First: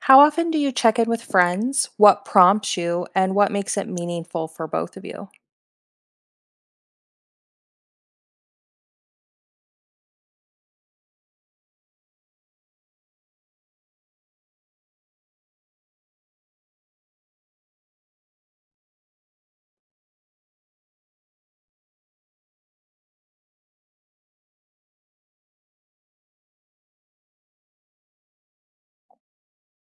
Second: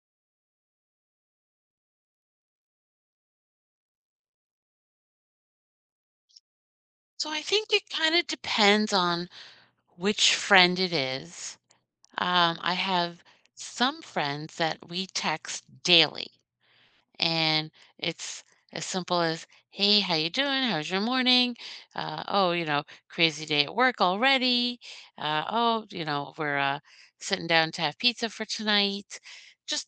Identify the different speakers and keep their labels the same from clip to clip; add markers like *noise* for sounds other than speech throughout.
Speaker 1: How often do you check in with friends? What prompts you and what makes it meaningful for both of you?
Speaker 2: So I think it kind of depends on which friend it is. I have some friends that we text daily, and it's as simple as, "Hey, how you doing? How's your morning? Oh, you know, crazy day at work already. Oh, you know, we're sitting down to have pizza for tonight." Just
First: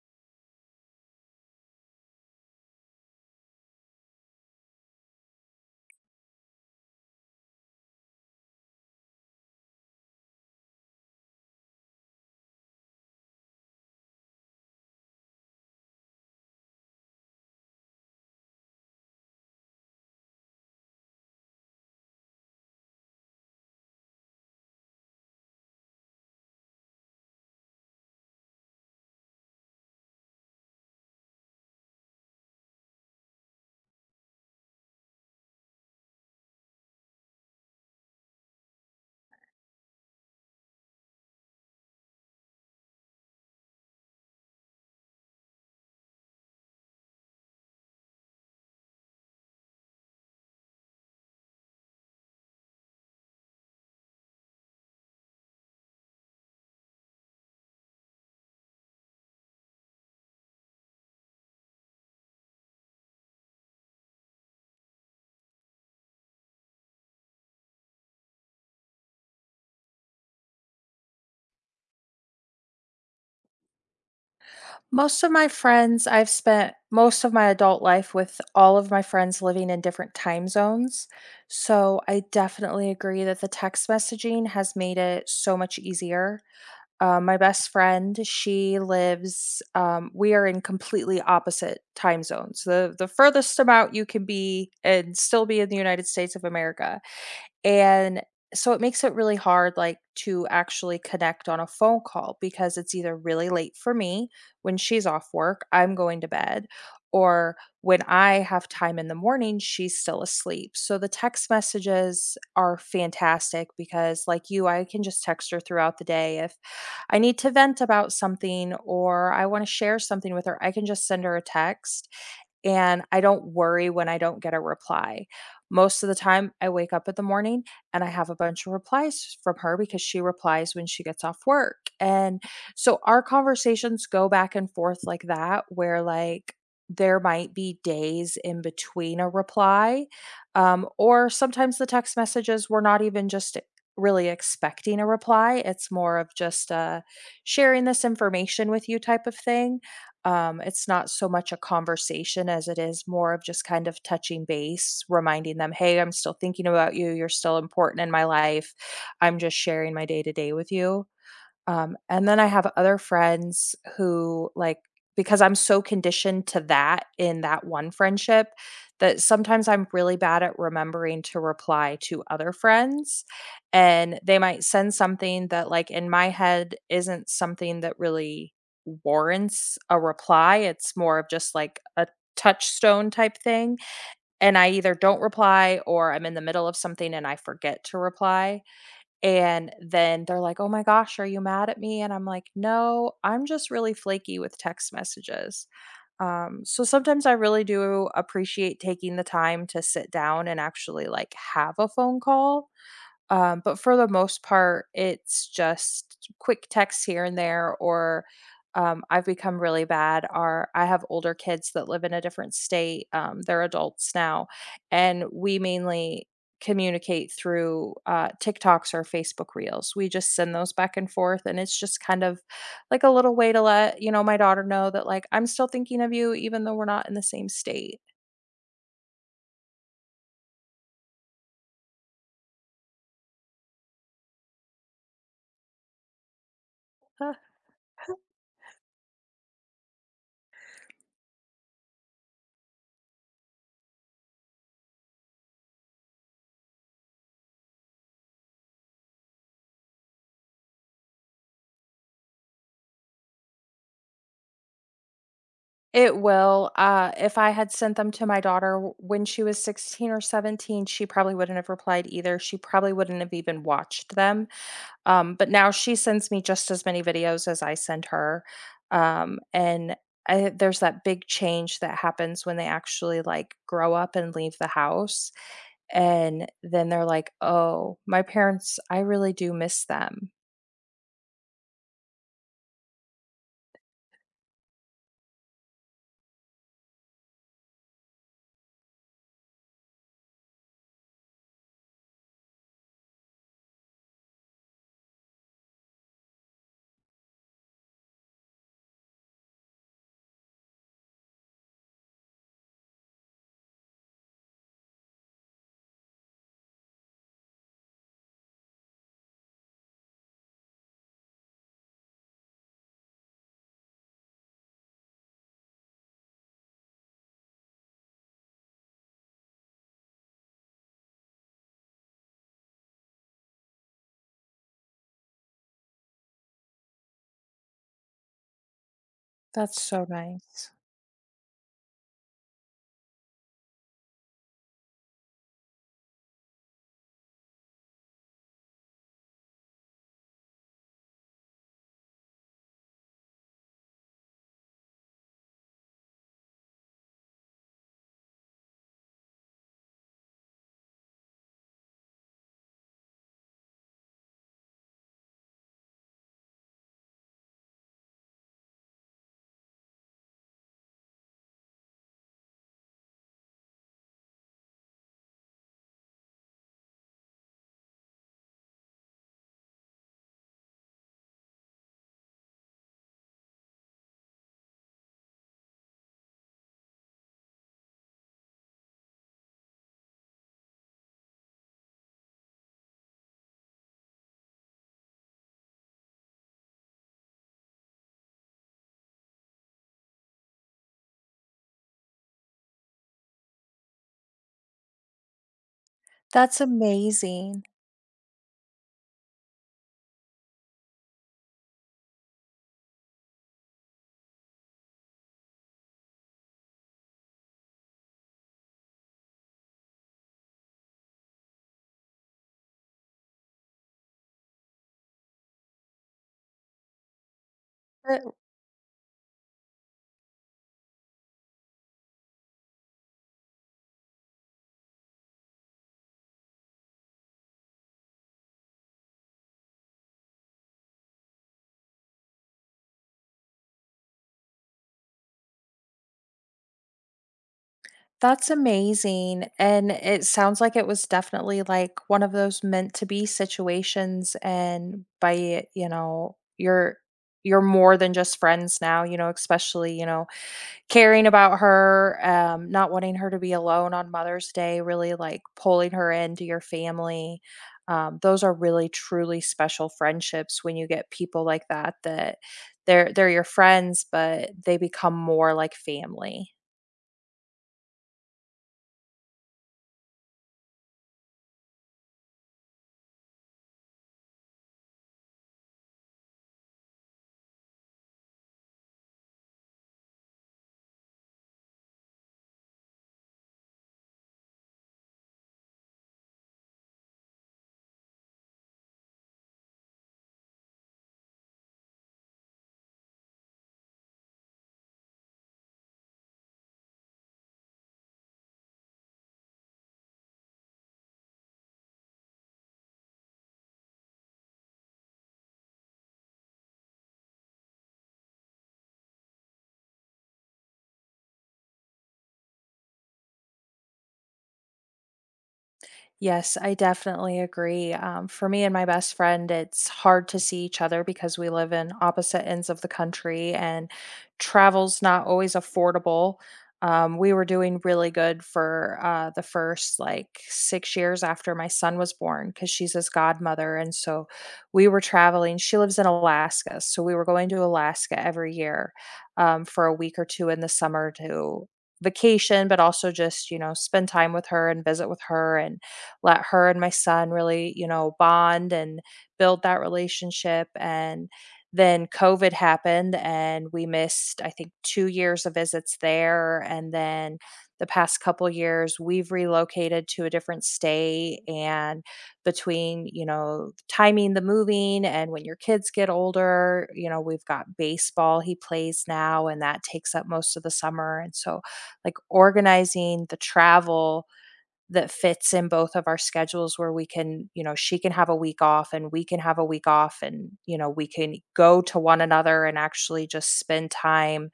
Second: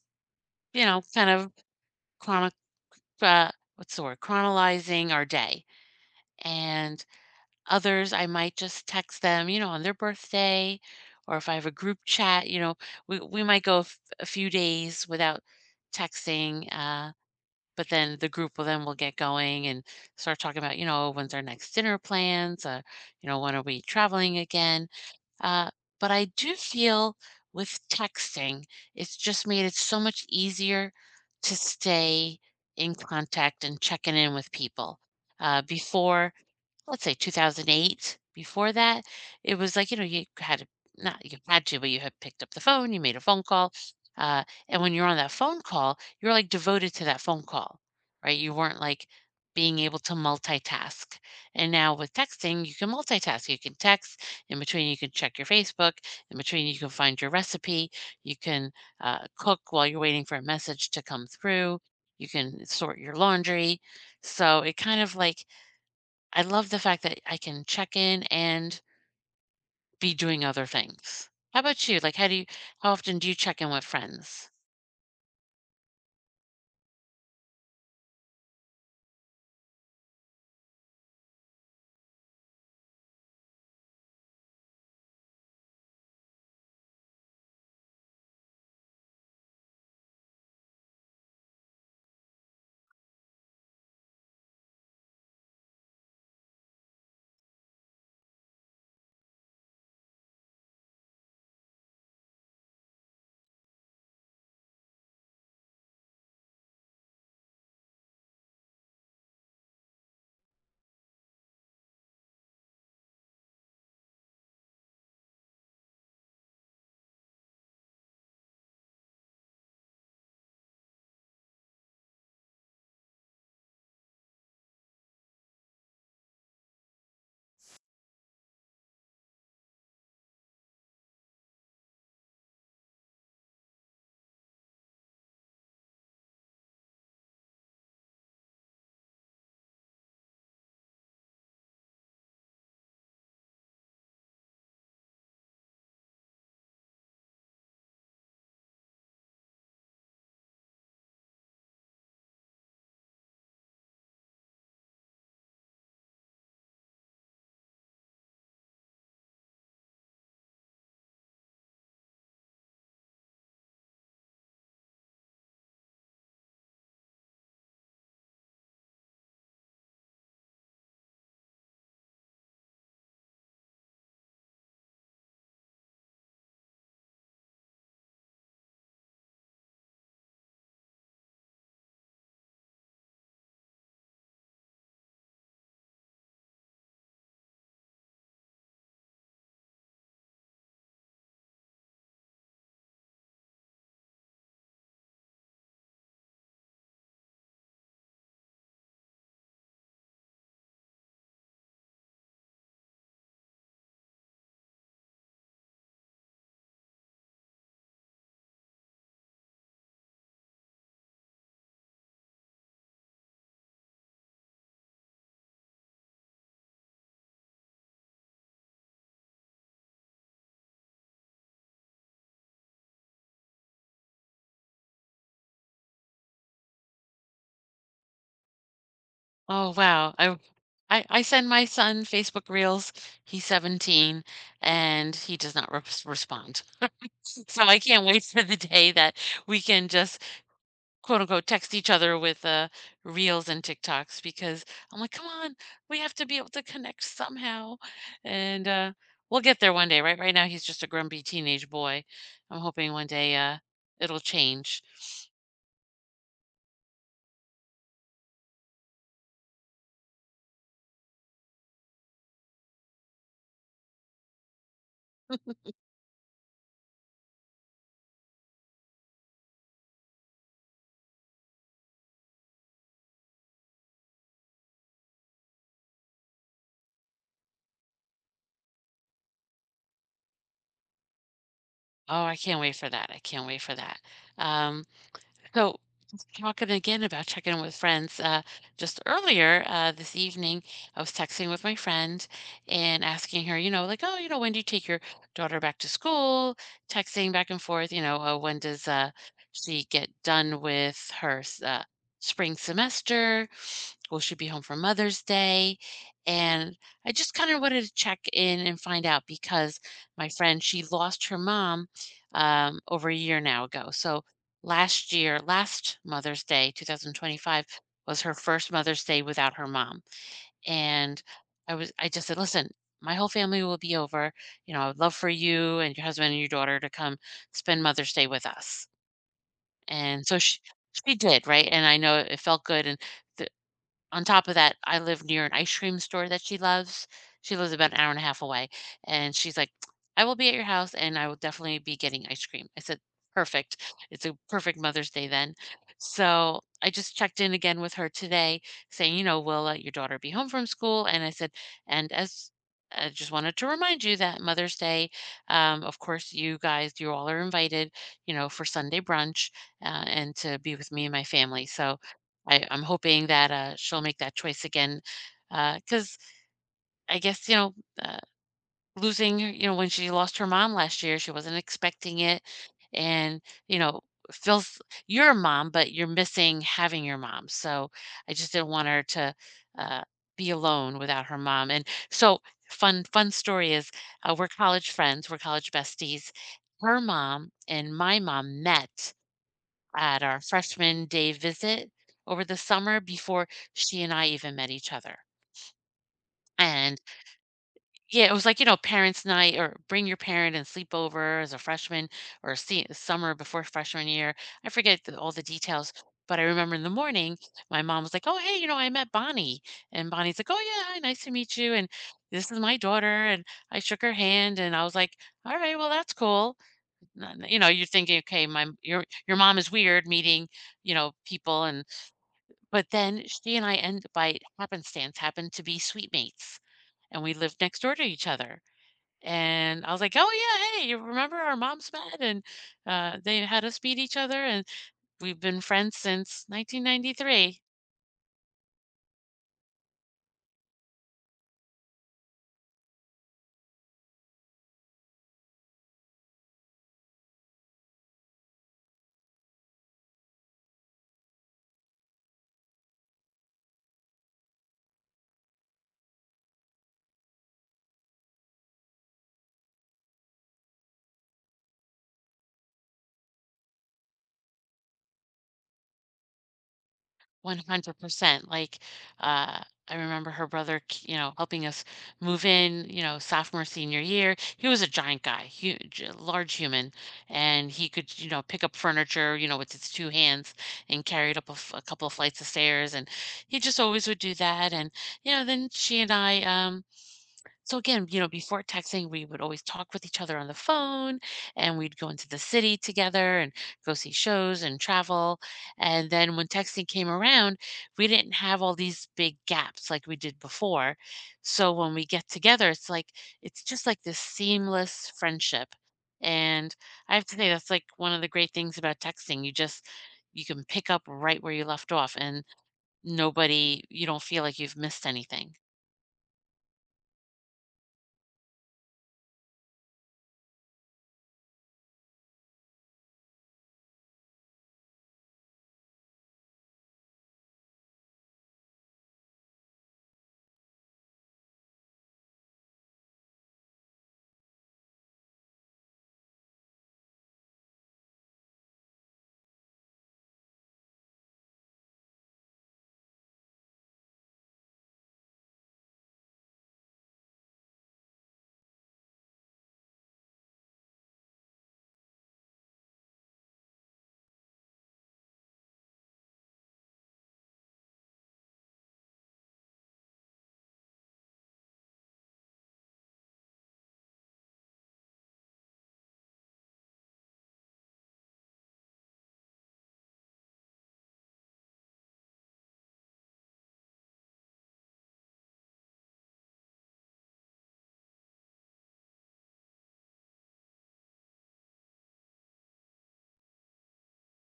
Speaker 2: you know, kind of chronic. Uh, what's the word? Chronalizing our day, and others, I might just text them, you know, on their birthday, or if I have a group chat, you know, we might go a few days without texting, but then the group will get going and start talking about, you know, when's our next dinner plans, you know, when are we traveling again? Uh, but I do feel with texting, it's just made it so much easier to stay in contact and checking in with people. Before, let's say 2008. Before that, it was like, you know, not you had to, but you had picked up the phone, you made a phone call. And when you're on that phone call, you're like devoted to that phone call, right? You weren't like being able to multitask. And now with texting, you can multitask. You can text, in between, you can check your Facebook, in between, you can find your recipe, you can cook while you're waiting for a message to come through, you can sort your laundry. So it kind of like, I love the fact that I can check in and be doing other things. How about you? Like, how often do you check in with friends?
Speaker 1: Most of my friends, I've spent most of my adult life with all of my friends living in different time zones. So I definitely agree that the text messaging has made it so much easier. My best friend, we are in completely opposite time zones. The furthest amount you can be and still be in the United States of America. And so it makes it really hard, like, to actually connect on a phone call because it's either really late for me when she's off work, I'm going to bed, or when I have time in the morning, she's still asleep. So the text messages are fantastic because, like you, I can just text her throughout the day if I need to vent about something or I want to share something with her. I can just send her a text and I don't worry when I don't get a reply. Most of the time, I wake up in the morning and I have a bunch of replies from her because she replies when she gets off work. And so our conversations go back and forth like that, where, like, there might be days in between a reply. Or sometimes the text messages, we're not even just really expecting a reply. It's more of just sharing this information with you type of thing. It's not so much a conversation as it is more of just kind of touching base, reminding them, "Hey, I'm still thinking about you. You're still important in my life. I'm just sharing my day to day with you." And then I have other friends who, like, because I'm so conditioned to that in that one friendship, that sometimes I'm really bad at remembering to reply to other friends, and they might send something that, like, in my head isn't something that really warrants a reply. It's more of just like a touchstone type thing, and I either don't reply or I'm in the middle of something and I forget to reply, and then they're like, "Oh my gosh, are you mad at me?" And I'm like, "No, I'm just really flaky with text messages." So sometimes I really do appreciate taking the time to sit down and actually, like, have a phone call, but for the most part, it's just quick texts here and there, or I've become really bad. Are I have older kids that live in a different state. They're adults now, and we mainly communicate through TikToks or Facebook Reels. We just send those back and forth, and it's just kind of like a little way to let you know my daughter know that, like, I'm still thinking of you, even though we're not in the same state.
Speaker 2: Oh, wow. I send my son Facebook Reels. He's 17 and he does not respond. *laughs* So I can't wait for the day that we can just quote unquote text each other with reels and TikToks because I'm like, come on, we have to be able to connect somehow. And we'll get there one day, right? Right now he's just a grumpy teenage boy. I'm hoping one day it'll change.
Speaker 1: It will. If I had sent them to my daughter w when she was 16 or 17, she probably wouldn't have replied either. She probably wouldn't have even watched them, but now she sends me just as many videos as I send her, and I there's that big change that happens when they actually, like, grow up and leave the house, and then they're like, "Oh, my parents, I really do miss them."
Speaker 2: Oh, I can't wait for that. I can't wait for that. Um, so, talking again about checking in with friends, just earlier this evening, I was texting with my friend and asking her, you know, like, oh, you know, when do you take your daughter back to school? Texting back and forth, you know, when does she get done with her spring semester? Will she be home for Mother's Day? And I just kind of wanted to check in and find out because my friend, she lost her mom over a year now ago. So, last year, last Mother's Day, 2025, was her first Mother's Day without her mom, and I just said, "Listen, my whole family will be over, you know, I would love for you and your husband and your daughter to come spend Mother's Day with us."
Speaker 1: That's so
Speaker 2: And so
Speaker 1: nice.
Speaker 2: she did, right? And I know it felt good, and the on top of that, I live near an ice cream store that she loves. She lives about an hour and a half away, and she's like, "I will be at your house, and I will definitely be getting ice cream." I said, "Perfect. It's a perfect Mother's Day then." So I just checked in again with her today, saying, "You know, will let your daughter be home from school?" And I said, "And as I just wanted to remind you that Mother's Day, of course, you guys, you all are invited, you know, for Sunday brunch and to be with me and my family. So I'm hoping that she'll make that choice again. Because I guess, you know, uh, losing, you know, when she lost her mom last year, she wasn't expecting it. And, you know, feels you're a mom, but you're missing having your mom. So I just didn't want her to uh, be alone without her mom. And so, fun, fun story is we're college friends, we're college besties. Her mom and my mom met at our freshman day visit over the summer before she and I even met each other.
Speaker 1: That's
Speaker 2: And
Speaker 1: amazing.
Speaker 2: yeah, it was like, you know, parents' night or bring your parent and sleep over as a freshman or see, summer before freshman year. I forget all the details, but I remember in the morning, my mom was like, oh, hey, you know, I met Bonnie. And Bonnie's like, oh, yeah, hi, nice to meet you. And this is my daughter. And I shook her hand and I was like, all right, well, that's cool. You know, you're thinking, okay, my your mom is weird meeting, you know, people and but then she and I end by happenstance happened to be suite mates, and we lived next door to each other. And I was like, "Oh yeah, hey, you remember our moms met and they had us meet each other, and we've been friends since 1993."
Speaker 1: That's amazing, and it sounds like it was definitely, like, one of those meant to be situations, and by, it, you know, you're more than just friends now, you know, especially, you know, caring about her, not wanting her to be alone on Mother's Day, really, like, pulling her into your family. Those are really truly special friendships when you get people like that, that they're your friends, but they become more like family.
Speaker 2: 100%. Like, uh, I remember her brother, you know, helping us move in, you know, sophomore, senior year. He was a giant guy, huge, a large human, and he could, you know, pick up furniture, you know, with his two hands and carry it up a couple of flights of stairs. And he just always would do that. And, you know, then she and I, so again, you know, before texting, we would always talk with each other on the phone and we'd go into the city together and go see shows and travel. And then when texting came around, we didn't have all these big gaps like we did before. So when we get together, it's like it's just like this seamless friendship. And I have to say that's like one of the great things about texting. You can pick up right where you left off and nobody you don't feel like you've missed anything.
Speaker 1: Yes, I definitely agree. For me and my best friend, it's hard to see each other because we live in opposite ends of the country and travel's not always affordable. We were doing really good for the first like 6 years after my son was born because she's his godmother. And so we were traveling. She lives in Alaska. So we were going to Alaska every year for a week or two in the summer to vacation, but also just, you know, spend time with her and visit with her and let her and my son really, you know, bond and build that relationship. And then COVID happened and we missed, I think, 2 years of visits there. And then the past couple years, we've relocated to a different state. And between, you know, timing the moving and when your kids get older, you know, we've got baseball he plays now, and that takes up most of the summer. And so, like, organizing the travel that fits in both of our schedules where we can, you know, she can have a week off and we can have a week off and, you know, we can go to one another and actually just spend time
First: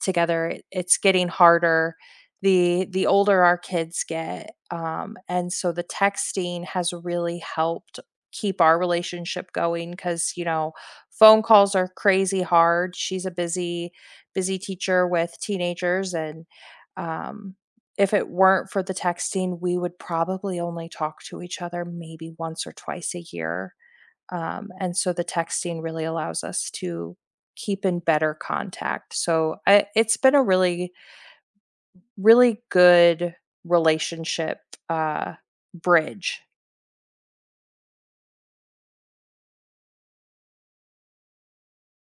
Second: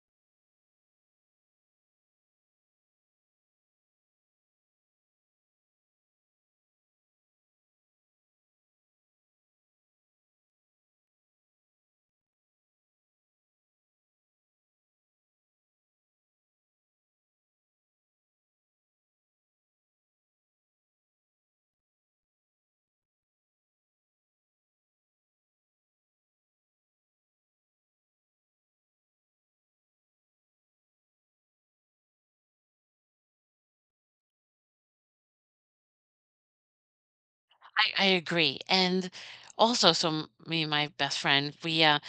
Speaker 1: together. It's getting harder, the older our kids get, and so the texting has really helped keep our relationship going. Because, you know, phone calls are crazy hard. She's a busy busy teacher with teenagers and, um, if it weren't for the texting, we would probably only talk to each other maybe once or twice a year. And so the texting really allows us to keep in better contact. So it's been a really, really good relationship uh, bridge.
Speaker 2: I agree, and also, so m me and my best friend,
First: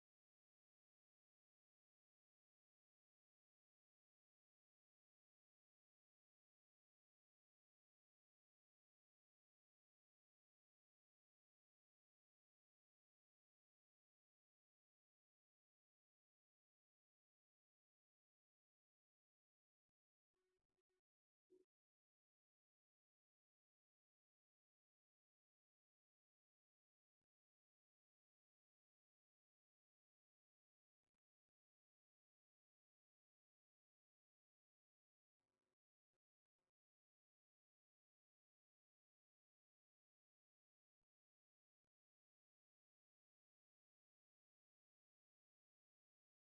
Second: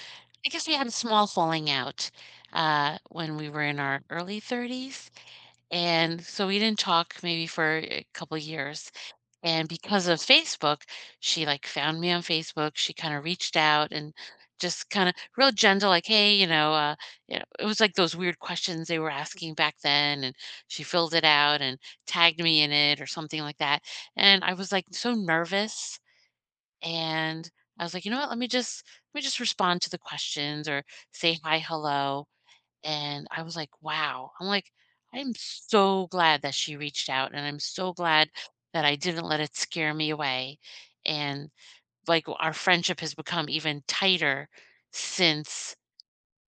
Speaker 2: I guess we had a small falling out, when we were in our early 30s, and so we didn't talk maybe for a couple years, and because of Facebook, she, like, found me on Facebook, she kinda reached out and just kinda real gentle, like, "Hey," you know, it was like those weird questions they were asking back then, and she filled it out and tagged me in it or something like that, and I was, like, so nervous and I was like, you know what? Let me just respond to the questions or say hi, hello. And I was like, wow. I'm so glad that she reached out, and I'm so glad that I didn't let it scare me away. And like our friendship has become even tighter since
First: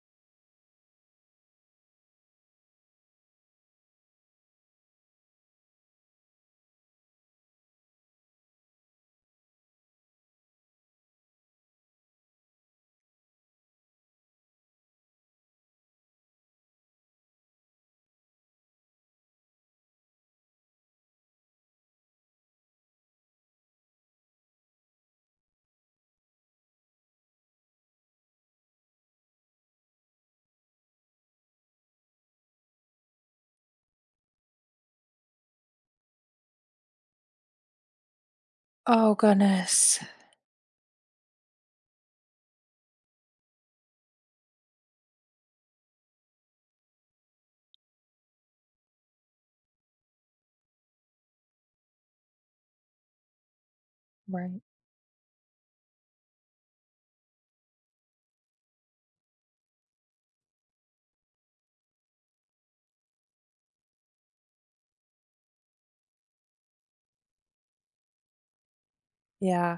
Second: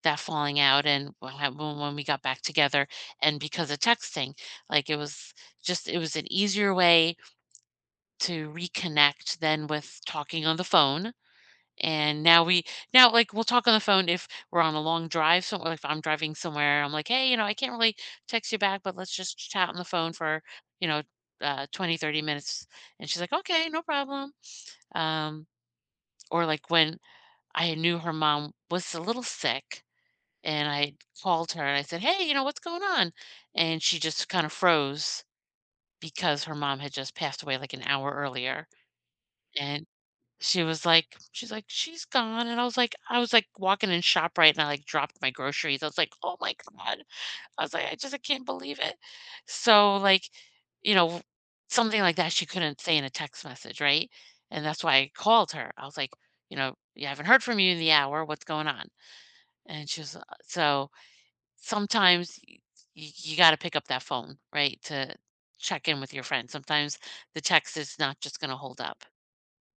Speaker 2: that falling out and when we got back together and because of texting like it was just it was an easier way to reconnect than with talking on the phone and now, like, we'll talk on the phone if we're on a long drive somewhere, if I'm driving somewhere, I'm like, "Hey, you know, I can't really text you back, but let's just chat on the phone for, you know, 20, 30 minutes." And she's like, "Okay, no problem." Um, or like when I knew her mom was a little sick and I called her and I said, "Hey, you know, what's going on?" And she just kind of froze because her mom had just passed away like an hour earlier.
Speaker 1: Oh,
Speaker 2: And
Speaker 1: goodness.
Speaker 2: She's like, "She's gone," and I was, like, walking in ShopRite, and I, like, dropped my groceries. I was like, "Oh my god." I was like, I can't believe it." So, like, you know, something like that she couldn't say in a text message, right?
Speaker 1: Right.
Speaker 2: And that's why I called her. I was like, you know, you haven't heard from you in the hour. What's going on?" And she was, so sometimes y y you gotta pick up that phone, right, to check in with your friend. Sometimes the text is not just gonna hold up.
Speaker 1: Yeah.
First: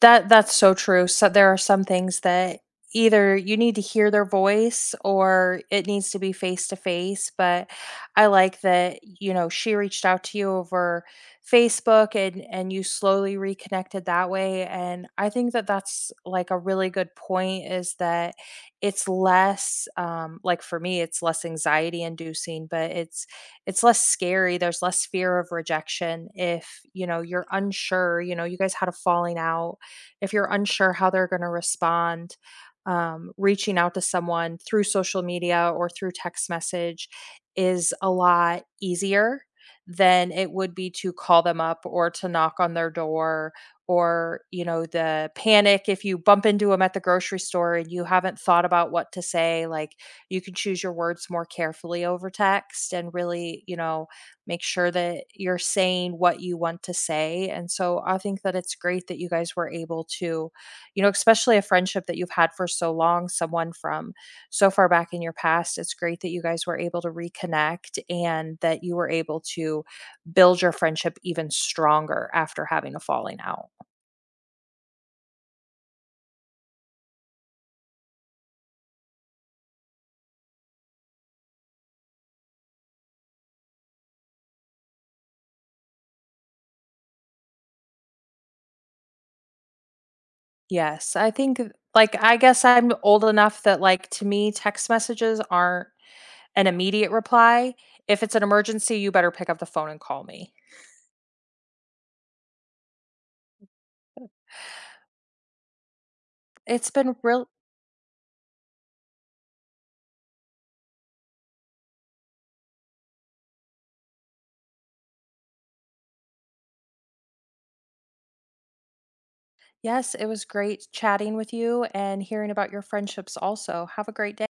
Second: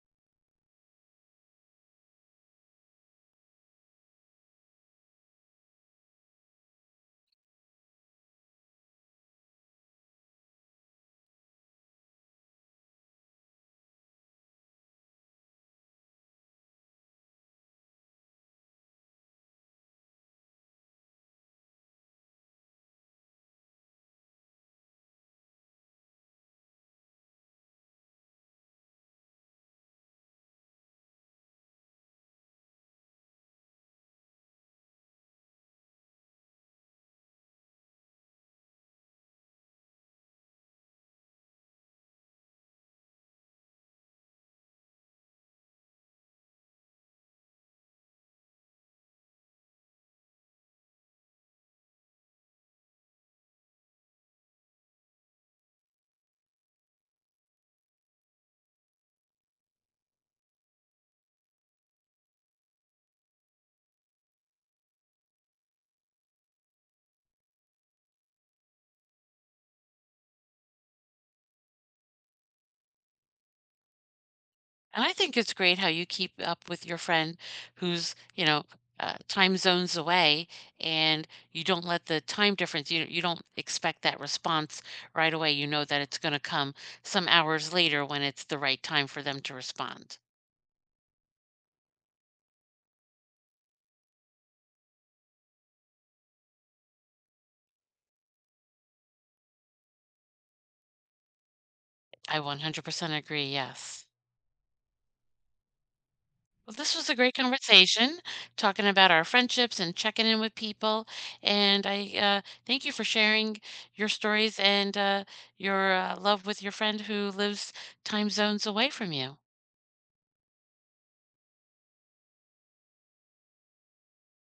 Speaker 1: That's so true. So there are some things that either you need to hear their voice or it needs to be face to face, but I like that, you know, she reached out to you over Facebook, and you slowly reconnected that way. And I think that that's, like, a really good point, is that it's less like, for me, it's less anxiety inducing, but it's less scary. There's less fear of rejection, if, you know, you're unsure, you know, you guys had a falling out, if you're unsure how they're going to respond, reaching out to someone through social media or through text message is a lot easier than it would be to call them up or to knock on their door, or, you know, the panic if you bump into them at the grocery store and you haven't thought about what to say. Like, you can choose your words more carefully over text and really, you know, make sure that you're saying what you want to say. And so I think that it's great that you guys were able to, you know, especially a friendship that you've had for so long, someone from so far back in your past, it's great that you guys were able to reconnect and that you were able to build your friendship even stronger after having a falling out.
Speaker 2: And I think it's great how you keep up with your friend who's, you know, time zones away and you don't let the time difference, you don't expect that response right away. You know that it's going to come some hours later when it's the right time for them to respond.
Speaker 1: Yes, I think, like, I guess I'm old enough that, like, to me, text messages aren't an immediate reply. If it's an emergency, you better pick up the phone and call me.
Speaker 2: I 100% agree. Yes. Well,
Speaker 1: It's
Speaker 2: this was a
Speaker 1: been
Speaker 2: great
Speaker 1: real.
Speaker 2: conversation, talking about our friendships and checking in with people. And I thank you for sharing your stories and your love with your friend who lives time zones away from you.
Speaker 1: Yes, it was great chatting with you and hearing about your friendships also. Have a great day.